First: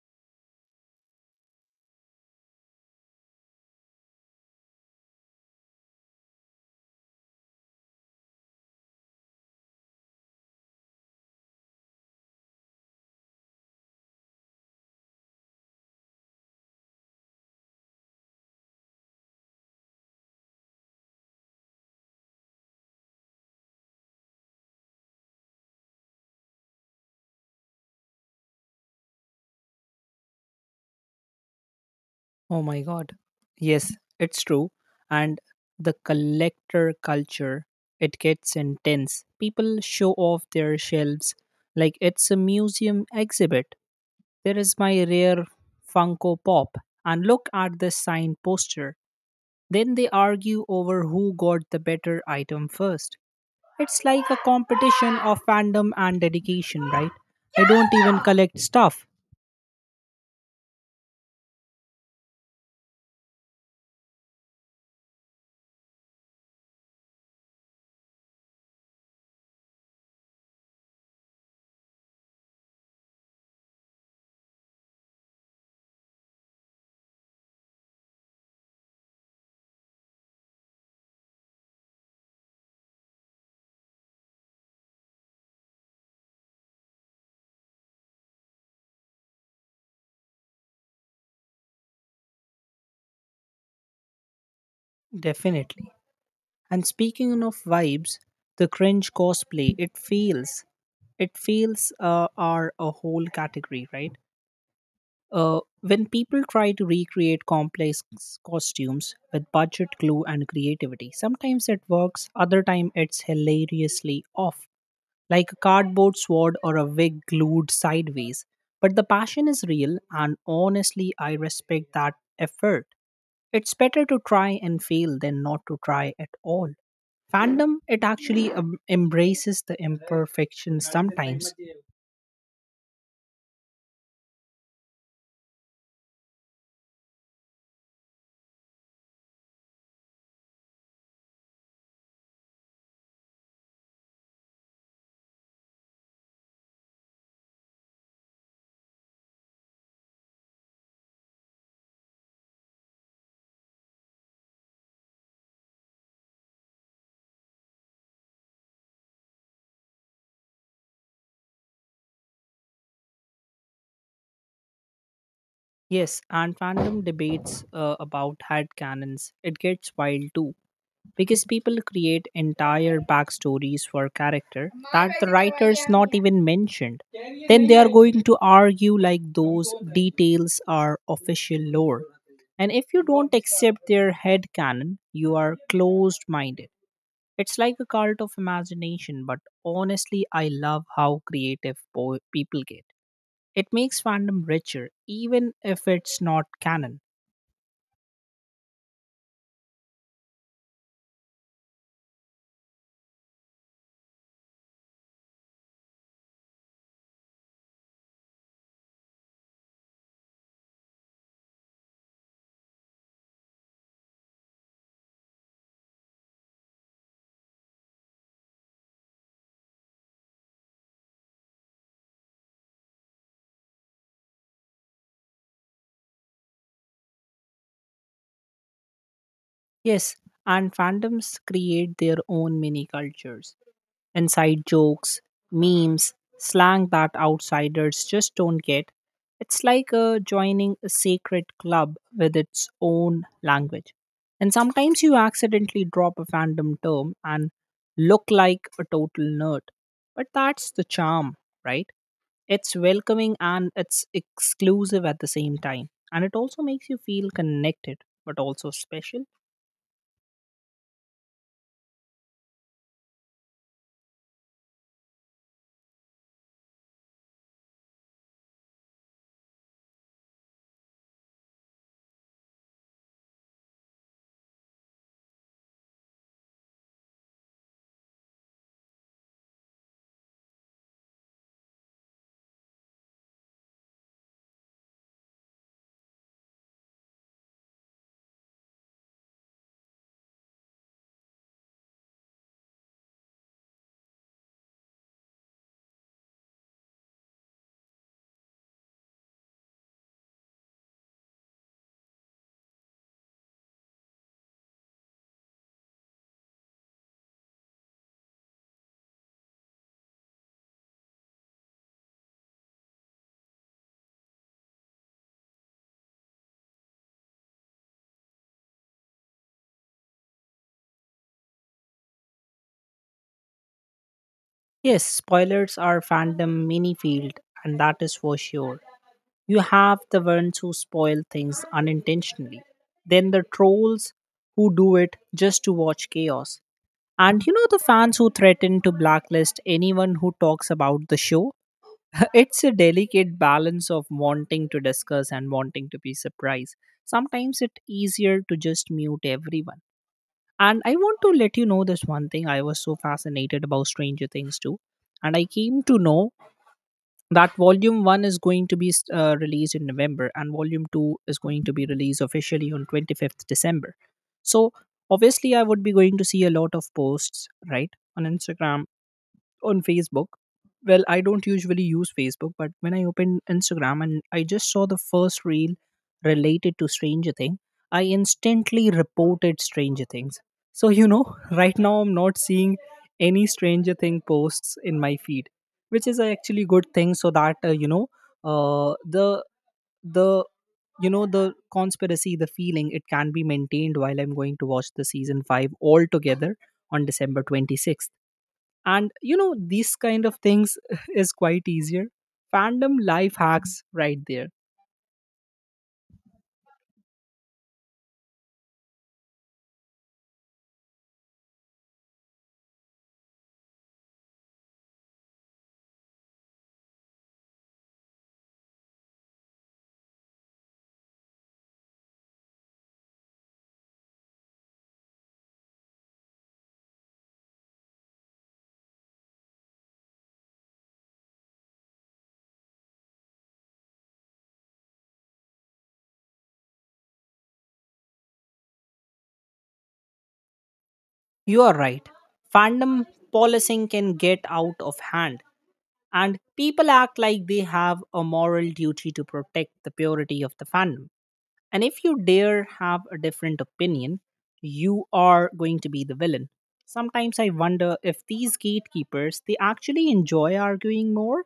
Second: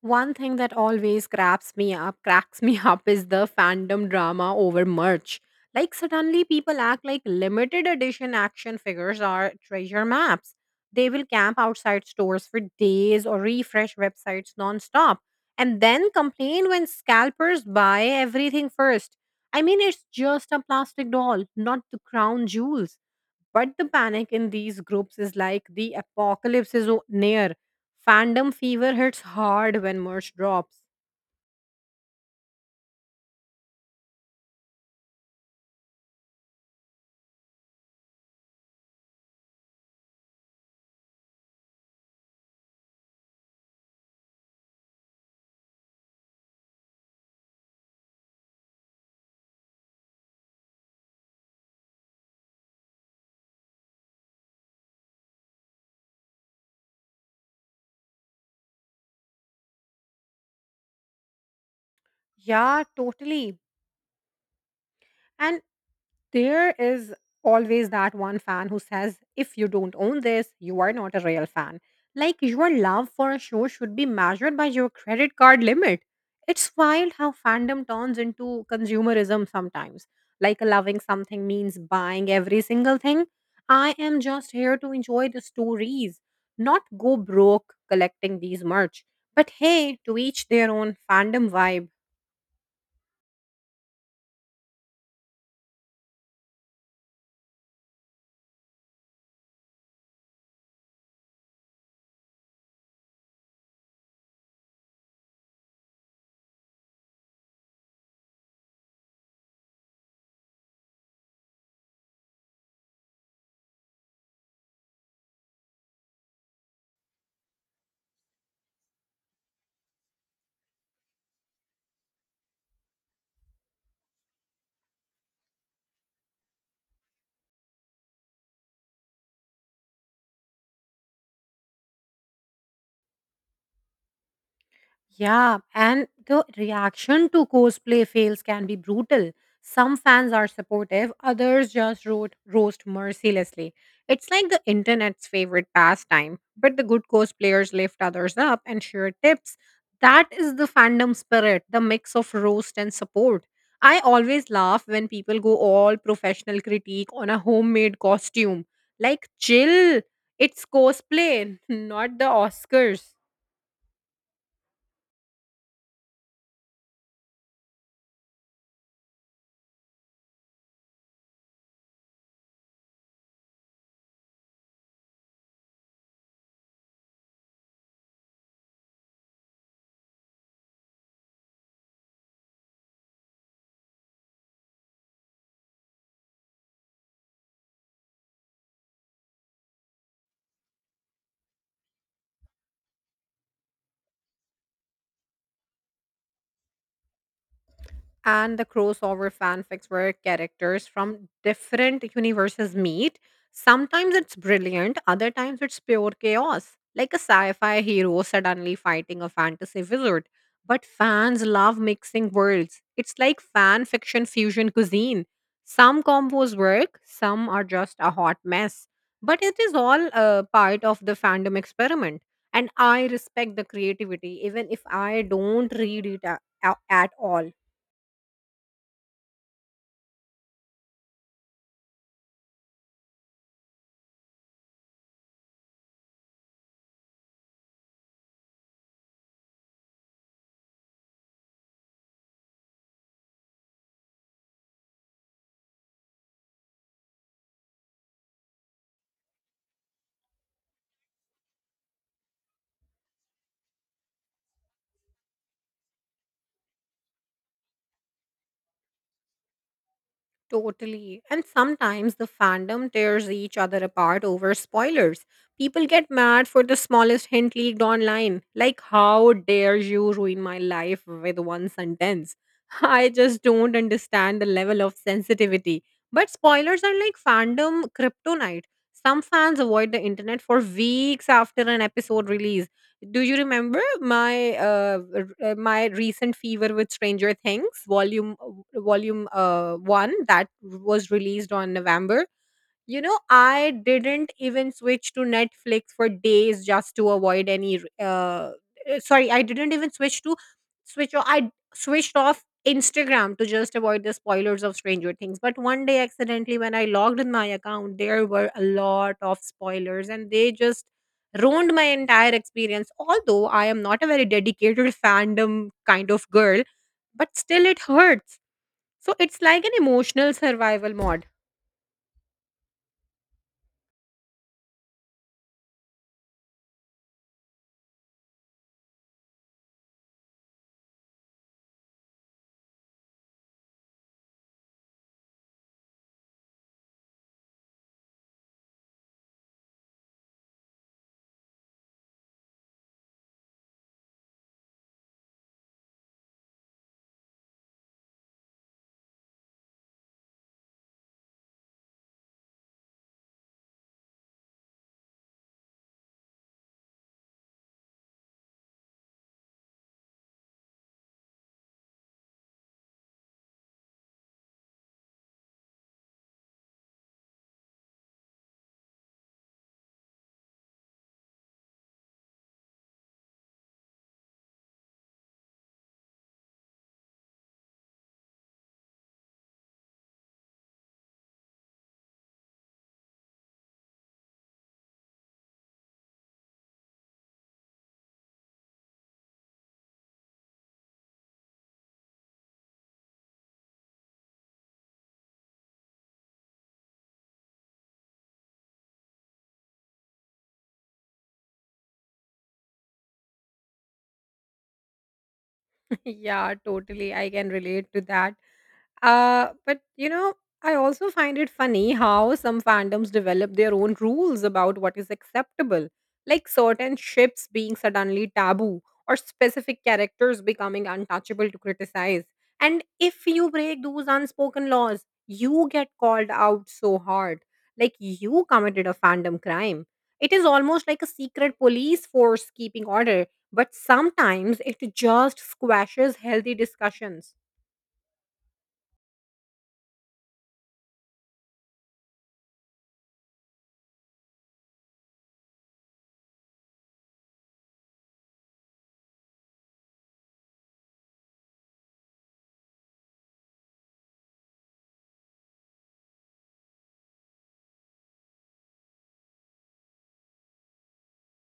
One thing that always grabs me up, cracks me up is the fandom drama over merch. Like suddenly people act like limited edition action figures are treasure maps. They will camp outside stores for days or refresh websites non-stop and then complain when scalpers buy everything first. I mean it's just a plastic doll, not the crown jewels. But the panic in these groups is like the apocalypse is near. Fandom fever hits hard when merch drops. Oh my god. Yes, it's true. And the collector culture, it gets intense. People show off their shelves like it's a museum exhibit. There is my rare Funko Pop, and look at this signed poster. Then they argue over who got the better item first. It's like a competition of fandom and dedication, right? I don't even collect stuff, Yeah, totally. And there is always that one fan who says, if you don't own this, you are not a real fan. Like your love for a show should be measured by your credit card limit. It's wild how fandom turns into consumerism sometimes. Like loving something means buying every single thing. I am just here to enjoy the stories, not go broke collecting these merch. But hey, to each their own fandom vibe. definitely. And speaking of vibes, the cringe cosplay, it feels are a whole category, right? When people try to recreate complex costumes with budget, glue, and creativity, sometimes it works, other time it's hilariously off, like a cardboard sword or a wig glued sideways. But the passion is real, and honestly, I respect that effort. It's better to try and fail than not to try at all. Fandom, it actually embraces the imperfection sometimes. Yeah, and the reaction to cosplay fails can be brutal. Some fans are supportive, others just roast mercilessly. It's like the internet's favorite pastime, but the good cosplayers lift others up and share tips. That is the fandom spirit, the mix of roast and support. I always laugh when people go all professional critique on a homemade costume. Like, chill, it's cosplay, not the Oscars. Yes, and fandom debates about headcanons, it gets wild too. Because people create entire backstories for character that the writers not even mentioned. Then they are going to argue like those details are official lore. And if you don't accept their head canon, you are closed minded. It's like a cult of imagination, but honestly, I love how creative people get. It makes fandom richer, even if it's not canon. And the crossover fanfics where characters from different universes meet. Sometimes it's brilliant, other times it's pure chaos, like a sci fi hero suddenly fighting a fantasy wizard. But fans love mixing worlds. It's like fan fiction fusion cuisine. Some combos work, some are just a hot mess. But it is all part of the fandom experiment. And I respect the creativity, even if I don't read it at all. Yes, and fandoms create their own mini cultures: inside jokes, memes, slang that outsiders just don't get. It's like joining a secret club with its own language. And sometimes you accidentally drop a fandom term and look like a total nerd. But that's the charm, right? It's welcoming and it's exclusive at the same time. And it also makes you feel connected, but also special. Totally. And sometimes the fandom tears each other apart over spoilers. People get mad for the smallest hint leaked online. Like, how dare you ruin my life with one sentence? I just don't understand the level of sensitivity. But spoilers are like fandom kryptonite. Some fans avoid the internet for weeks after an episode release. Do you remember my my recent fever with Stranger Things volume one that was released on November? You know, I didn't even switch to Netflix for days just to avoid sorry, I didn't even switch to switched off Instagram to just avoid the spoilers of Stranger Things. But one day accidentally when I logged in my account, there were a lot of spoilers and they just ruined my entire experience. Although I am not a very dedicated fandom kind of girl, but still it hurts. So it's like an emotional survival mode. Yes, spoilers are fandom mini field, and that is for sure. You have the ones who spoil things unintentionally, then the trolls who do it just to watch chaos, and you know the fans who threaten to blacklist anyone who talks about the show. It's a delicate balance of wanting to discuss and wanting to be surprised. Sometimes it's easier to just mute everyone. And I want to let you know this one thing. I was so fascinated about Stranger Things too. And I came to know that volume 1 is going to be released in November, and volume 2 is going to be released officially on 25th December. So obviously I would be going to see a lot of posts, right? On Instagram, on Facebook. Well, I don't usually use Facebook, but when I opened Instagram and I just saw the first reel related to Stranger Thing, I instantly reported Stranger Things. So, you know, right now I'm not seeing any Stranger Thing posts in my feed, which is a actually good thing so that, you know, uh, the, the, you know, the conspiracy, the feeling, it can be maintained while I'm going to watch the season 5 all together on December 26th. And you know these kind of things is quite easier. Fandom life hacks right there. Yeah, totally. I can relate to that. But you know, I also find it funny how some fandoms develop their own rules about what is acceptable, like certain ships being suddenly taboo or specific characters becoming untouchable to criticize. And if you break those unspoken laws, you get called out so hard, like you committed a fandom crime. It is almost like a secret police force keeping order, but sometimes it just squashes healthy discussions. You are right. Fandom policing can get out of hand, and people act like they have a moral duty to protect the purity of the fandom. And if you dare have a different opinion, you are going to be the villain. Sometimes I wonder if these gatekeepers they actually enjoy arguing more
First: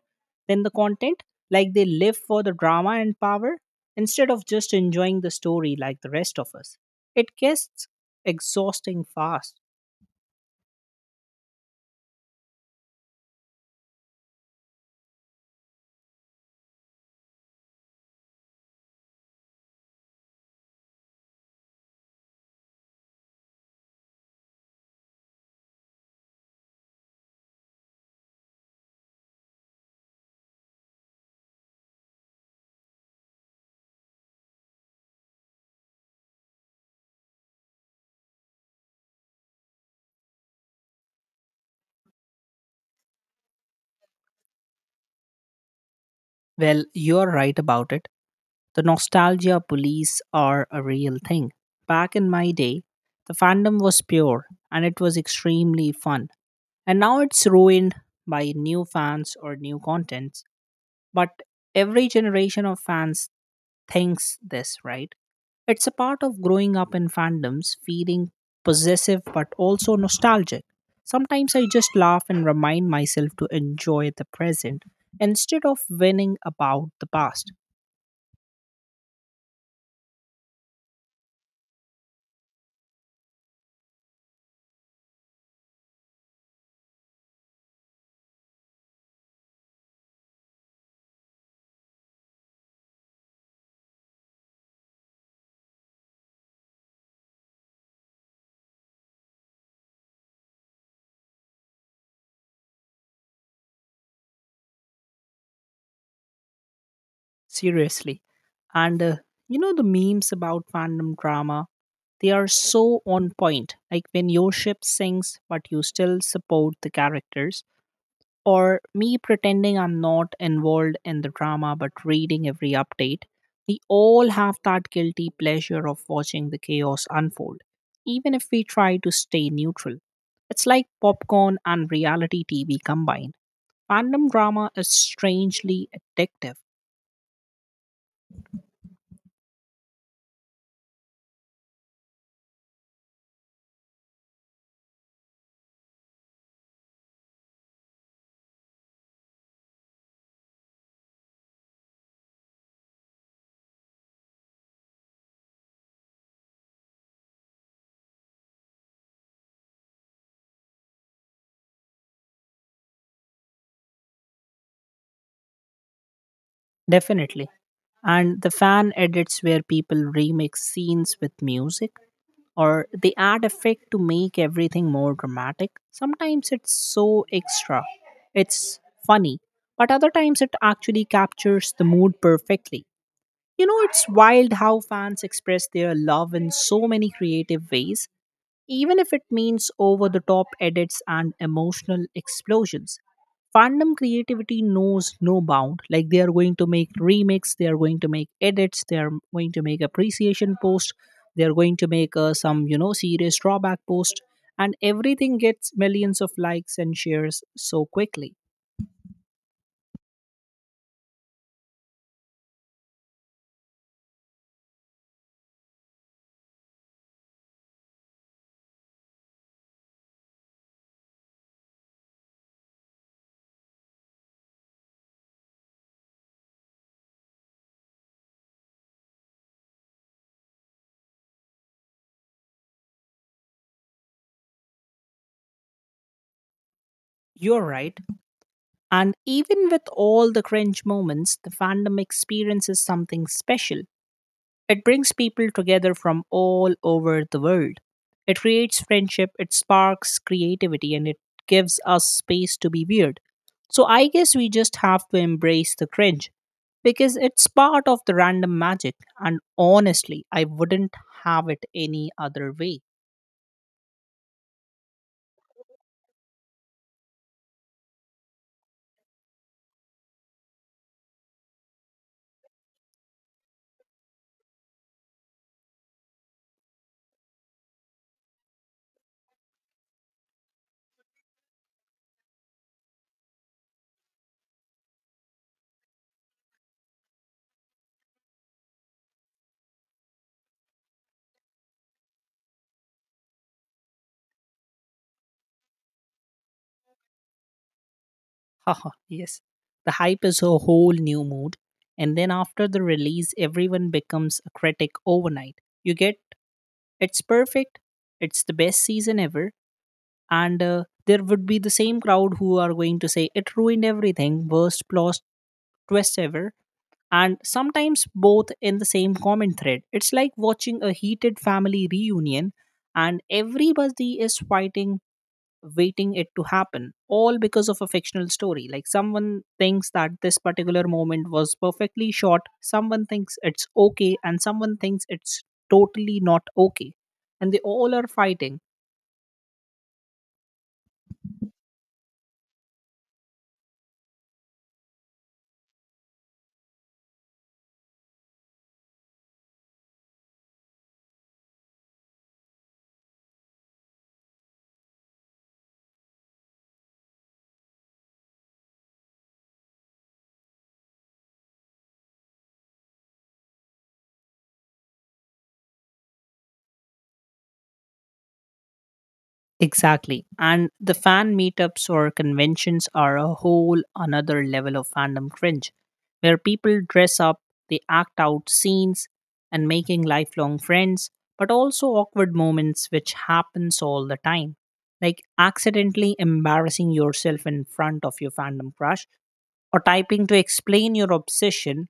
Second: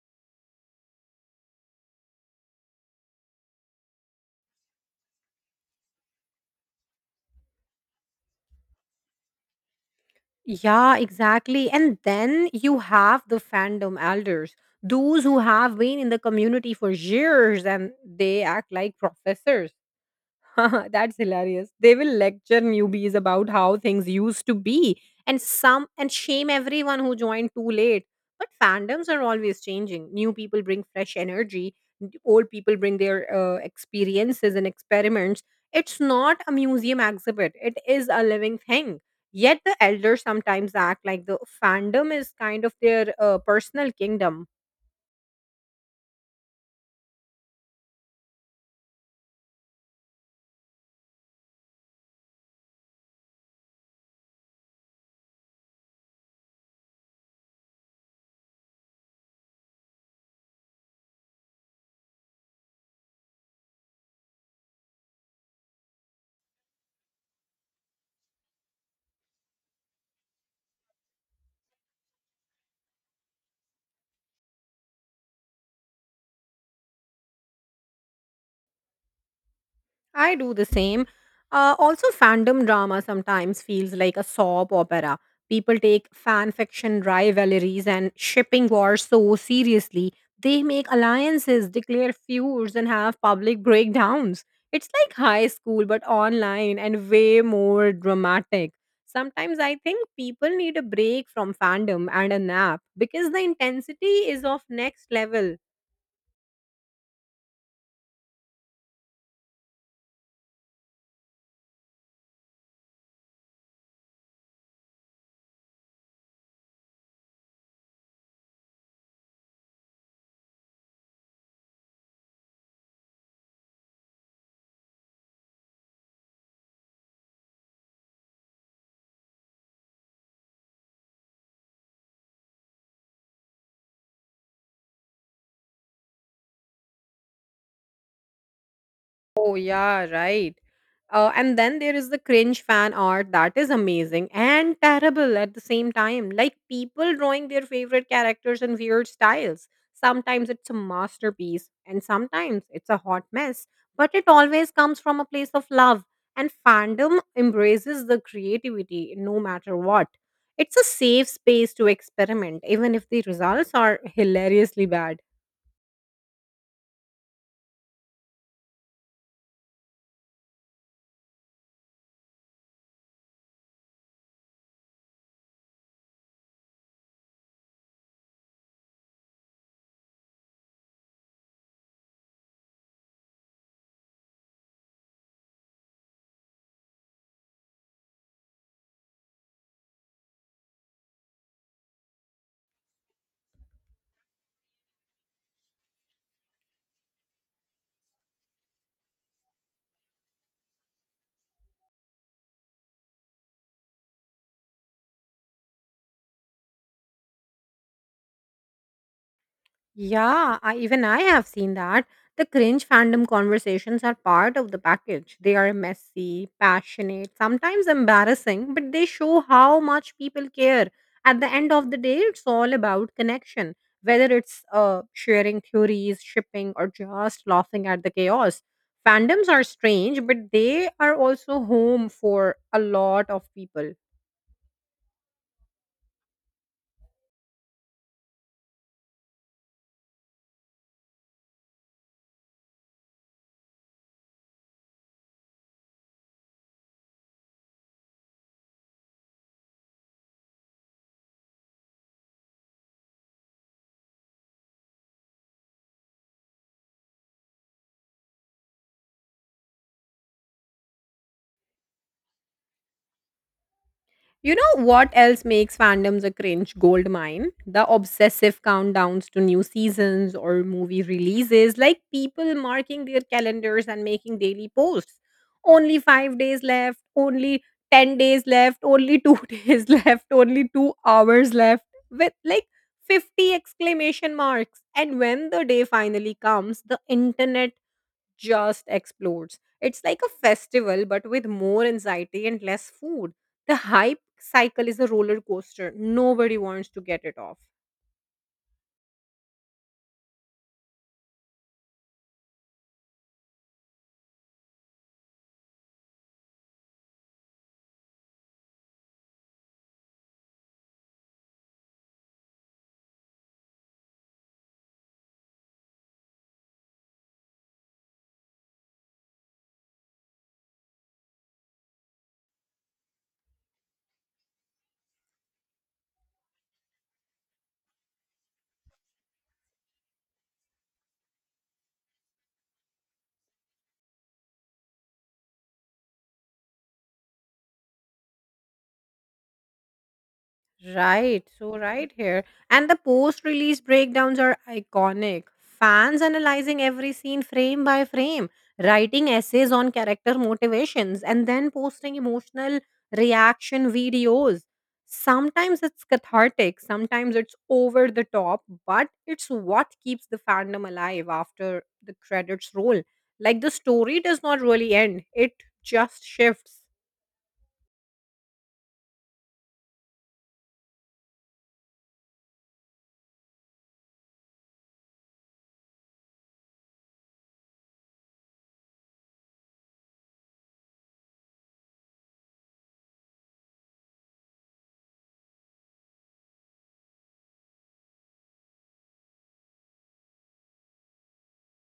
than the content, like they live for the drama and power instead of just enjoying the story like the rest of us. It gets exhausting fast. Yeah, exactly. And then you have the fandom elders, those who have been in the community for years and they act like professors. That's hilarious. They will lecture newbies about how things used to be and some and shame everyone who joined too late. But fandoms are always changing. New people bring fresh energy, old people bring their experiences and experiments. It's not a museum exhibit, it is a living thing. Yet the elders sometimes act like the fandom is kind of their personal kingdom. Well, you're right about it. The nostalgia police are a real thing. Back in my day, the fandom was pure and it was extremely fun, and now it's ruined by new fans or new contents. But every generation of fans thinks this, right? It's a part of growing up in fandoms, feeling possessive but also nostalgic. Sometimes I just laugh and remind myself to enjoy the present instead of whining about the past. I do the same. Also, fandom drama sometimes feels like a soap opera. People take fan fiction rivalries and shipping wars so seriously. They make alliances, declare feuds, and have public breakdowns. It's like high school, but online and way more dramatic. Sometimes I think people need a break from fandom and a nap because the intensity is of next level. Seriously. And you know the memes about fandom drama, they are so on point. Like when your ship sinks, but you still support the characters, or me pretending I'm not involved in the drama but reading every update. We all have that guilty pleasure of watching the chaos unfold, even if we try to stay neutral. It's like popcorn and reality TV combined. Fandom drama is strangely addictive. Oh yeah, right. And then there is the cringe fan art that is amazing and terrible at the same time. Like people drawing their favorite characters in weird styles. Sometimes it's a masterpiece and sometimes it's a hot mess, but it always comes from a place of love. And fandom embraces the creativity no matter what. It's a safe space to experiment, even if the results are hilariously bad. Definitely. And the fan edits where people remix scenes with music or they add effect to make everything more dramatic. Sometimes it's so extra. It's funny. But other times it actually captures the mood perfectly. You know, it's wild how fans express their love in so many creative ways, even if it means over the top edits and emotional explosions. Fandom creativity knows no bound. Like they are going to make remakes, they are going to make edits, they are going to make appreciation post, they are going to make some you know serious drawback post, and everything gets millions of likes and shares so quickly. Yeah, I, even I have seen that. The cringe fandom conversations are part of the package. They are messy, passionate, sometimes embarrassing, but they show how much people care. At the end of the day, it's all about connection, whether it's sharing theories, shipping, or just laughing at the chaos. Fandoms are strange, but they are also home for a lot of people. You're right. And even with all the cringe moments, the fandom experience is something special. It brings people together from all over the world. It creates friendship, it sparks creativity, and it gives us space to be weird. So I guess we just have to embrace the cringe because it's part of the random magic. And honestly, I wouldn't have it any other way. You know what else makes fandoms a cringe gold mine? The obsessive countdowns to new seasons or movie releases, like people marking their calendars and making daily posts. Only 5 days left, only 10 days left, only 2 days left, only 2 hours left, with like 50 exclamation marks. And when the day finally comes, the internet just explodes. It's like a festival, but with more anxiety and less food. The hype cycle is a roller coaster. Nobody wants to get it off. Haha, yes. The hype is a whole new mood. And then after the release, everyone becomes a critic overnight. You get, it's perfect, it's the best season ever, and there would be the same crowd who are going to say it ruined everything, worst plot twist ever. And sometimes both in the same comment thread, it's like watching a heated family reunion and everybody is fighting, waiting it to happen, all because of a fictional story. Like someone thinks that this particular moment was perfectly shot, someone thinks it's okay, and someone thinks it's totally not okay, and they all are fighting. Right, so right here. And the post release breakdowns are iconic. Fans analyzing every scene frame by frame, writing essays on character motivations, and then posting emotional reaction videos. Sometimes it's cathartic, sometimes it's over the top, but it's what keeps the fandom alive after the credits roll. Like the story does not really end, it just shifts. Exactly. And the fan meetups or conventions are a whole another level of fandom cringe, where people dress up, they act out scenes, and making lifelong friends, but also awkward moments which happens all the time. Like accidentally embarrassing yourself in front of your fandom crush, or typing to explain your obsession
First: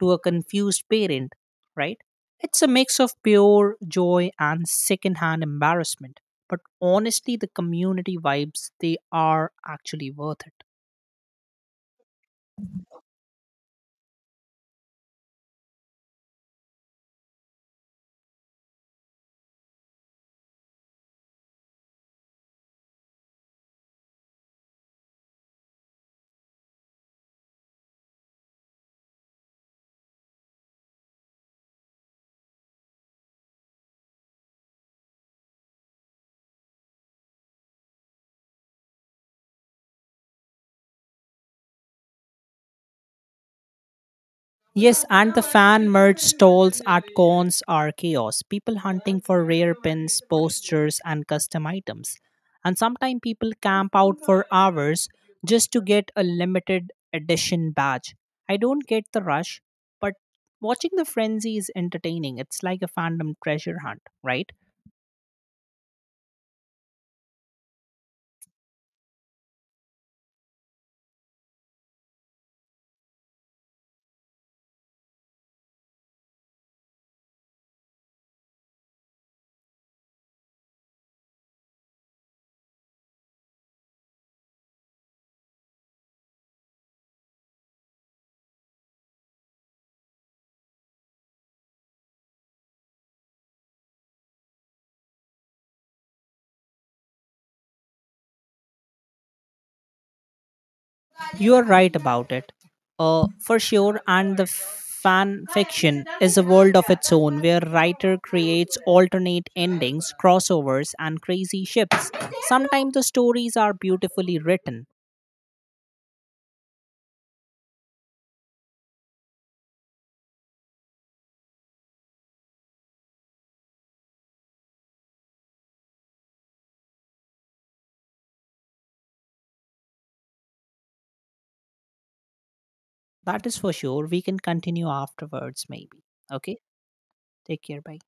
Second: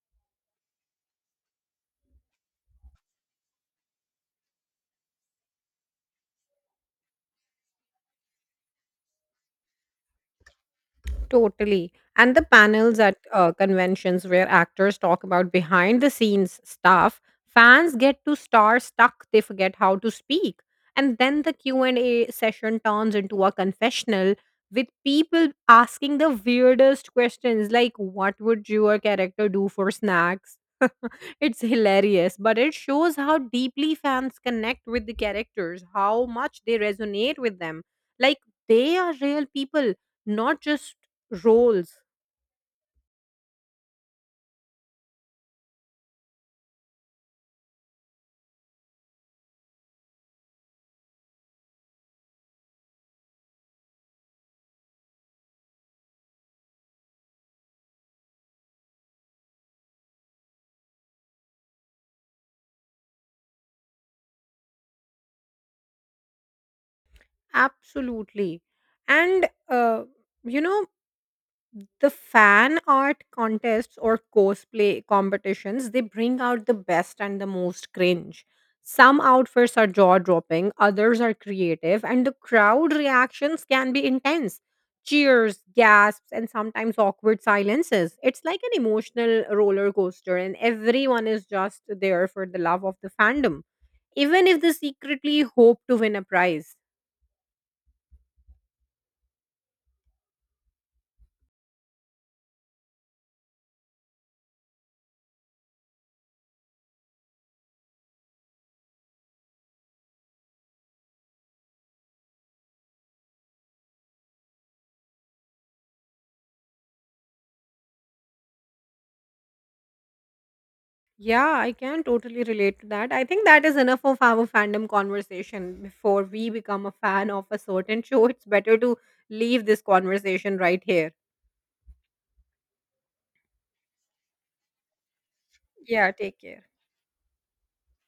to a confused parent, right? It's a mix of pure joy and secondhand embarrassment. But honestly, the community vibes, they are actually worth it. Totally. And the panels at conventions where actors talk about behind the scenes stuff, fans get to star stuck, they forget how to speak. And then the Q&A session turns into a confessional with people asking the weirdest questions like what would your character do for snacks? It's hilarious, but it shows how deeply fans connect with the characters, how much they resonate with them. Like they are real people, not just roles. Yes, and the fan merch stalls at cons are chaos. People hunting for rare pins, posters, and custom items. And sometimes people camp out for hours just to get a limited edition badge. I don't get the rush, but watching the frenzy is entertaining. It's like a fandom treasure hunt, right? Absolutely. And, you know, the fan art contests or cosplay competitions they bring out the best and the most cringe. Some outfits are jaw dropping, others are creative, and the crowd reactions can be intense. Cheers, gasps, and sometimes awkward silences. It's like an emotional roller coaster, and everyone is just there for the love of the fandom, even if they secretly hope to win a prize. You are right about it, for sure. And the fan fiction is a world of its own, where writer creates alternate endings, crossovers, and crazy ships. Sometimes the stories are beautifully written. Yeah, I can totally relate to that. I think that is enough of our fandom conversation. Before we become a fan of a certain show, it's better to leave this conversation right here. That is for sure. We can continue afterwards, maybe. Yeah, take Okay. care. Take care. Bye.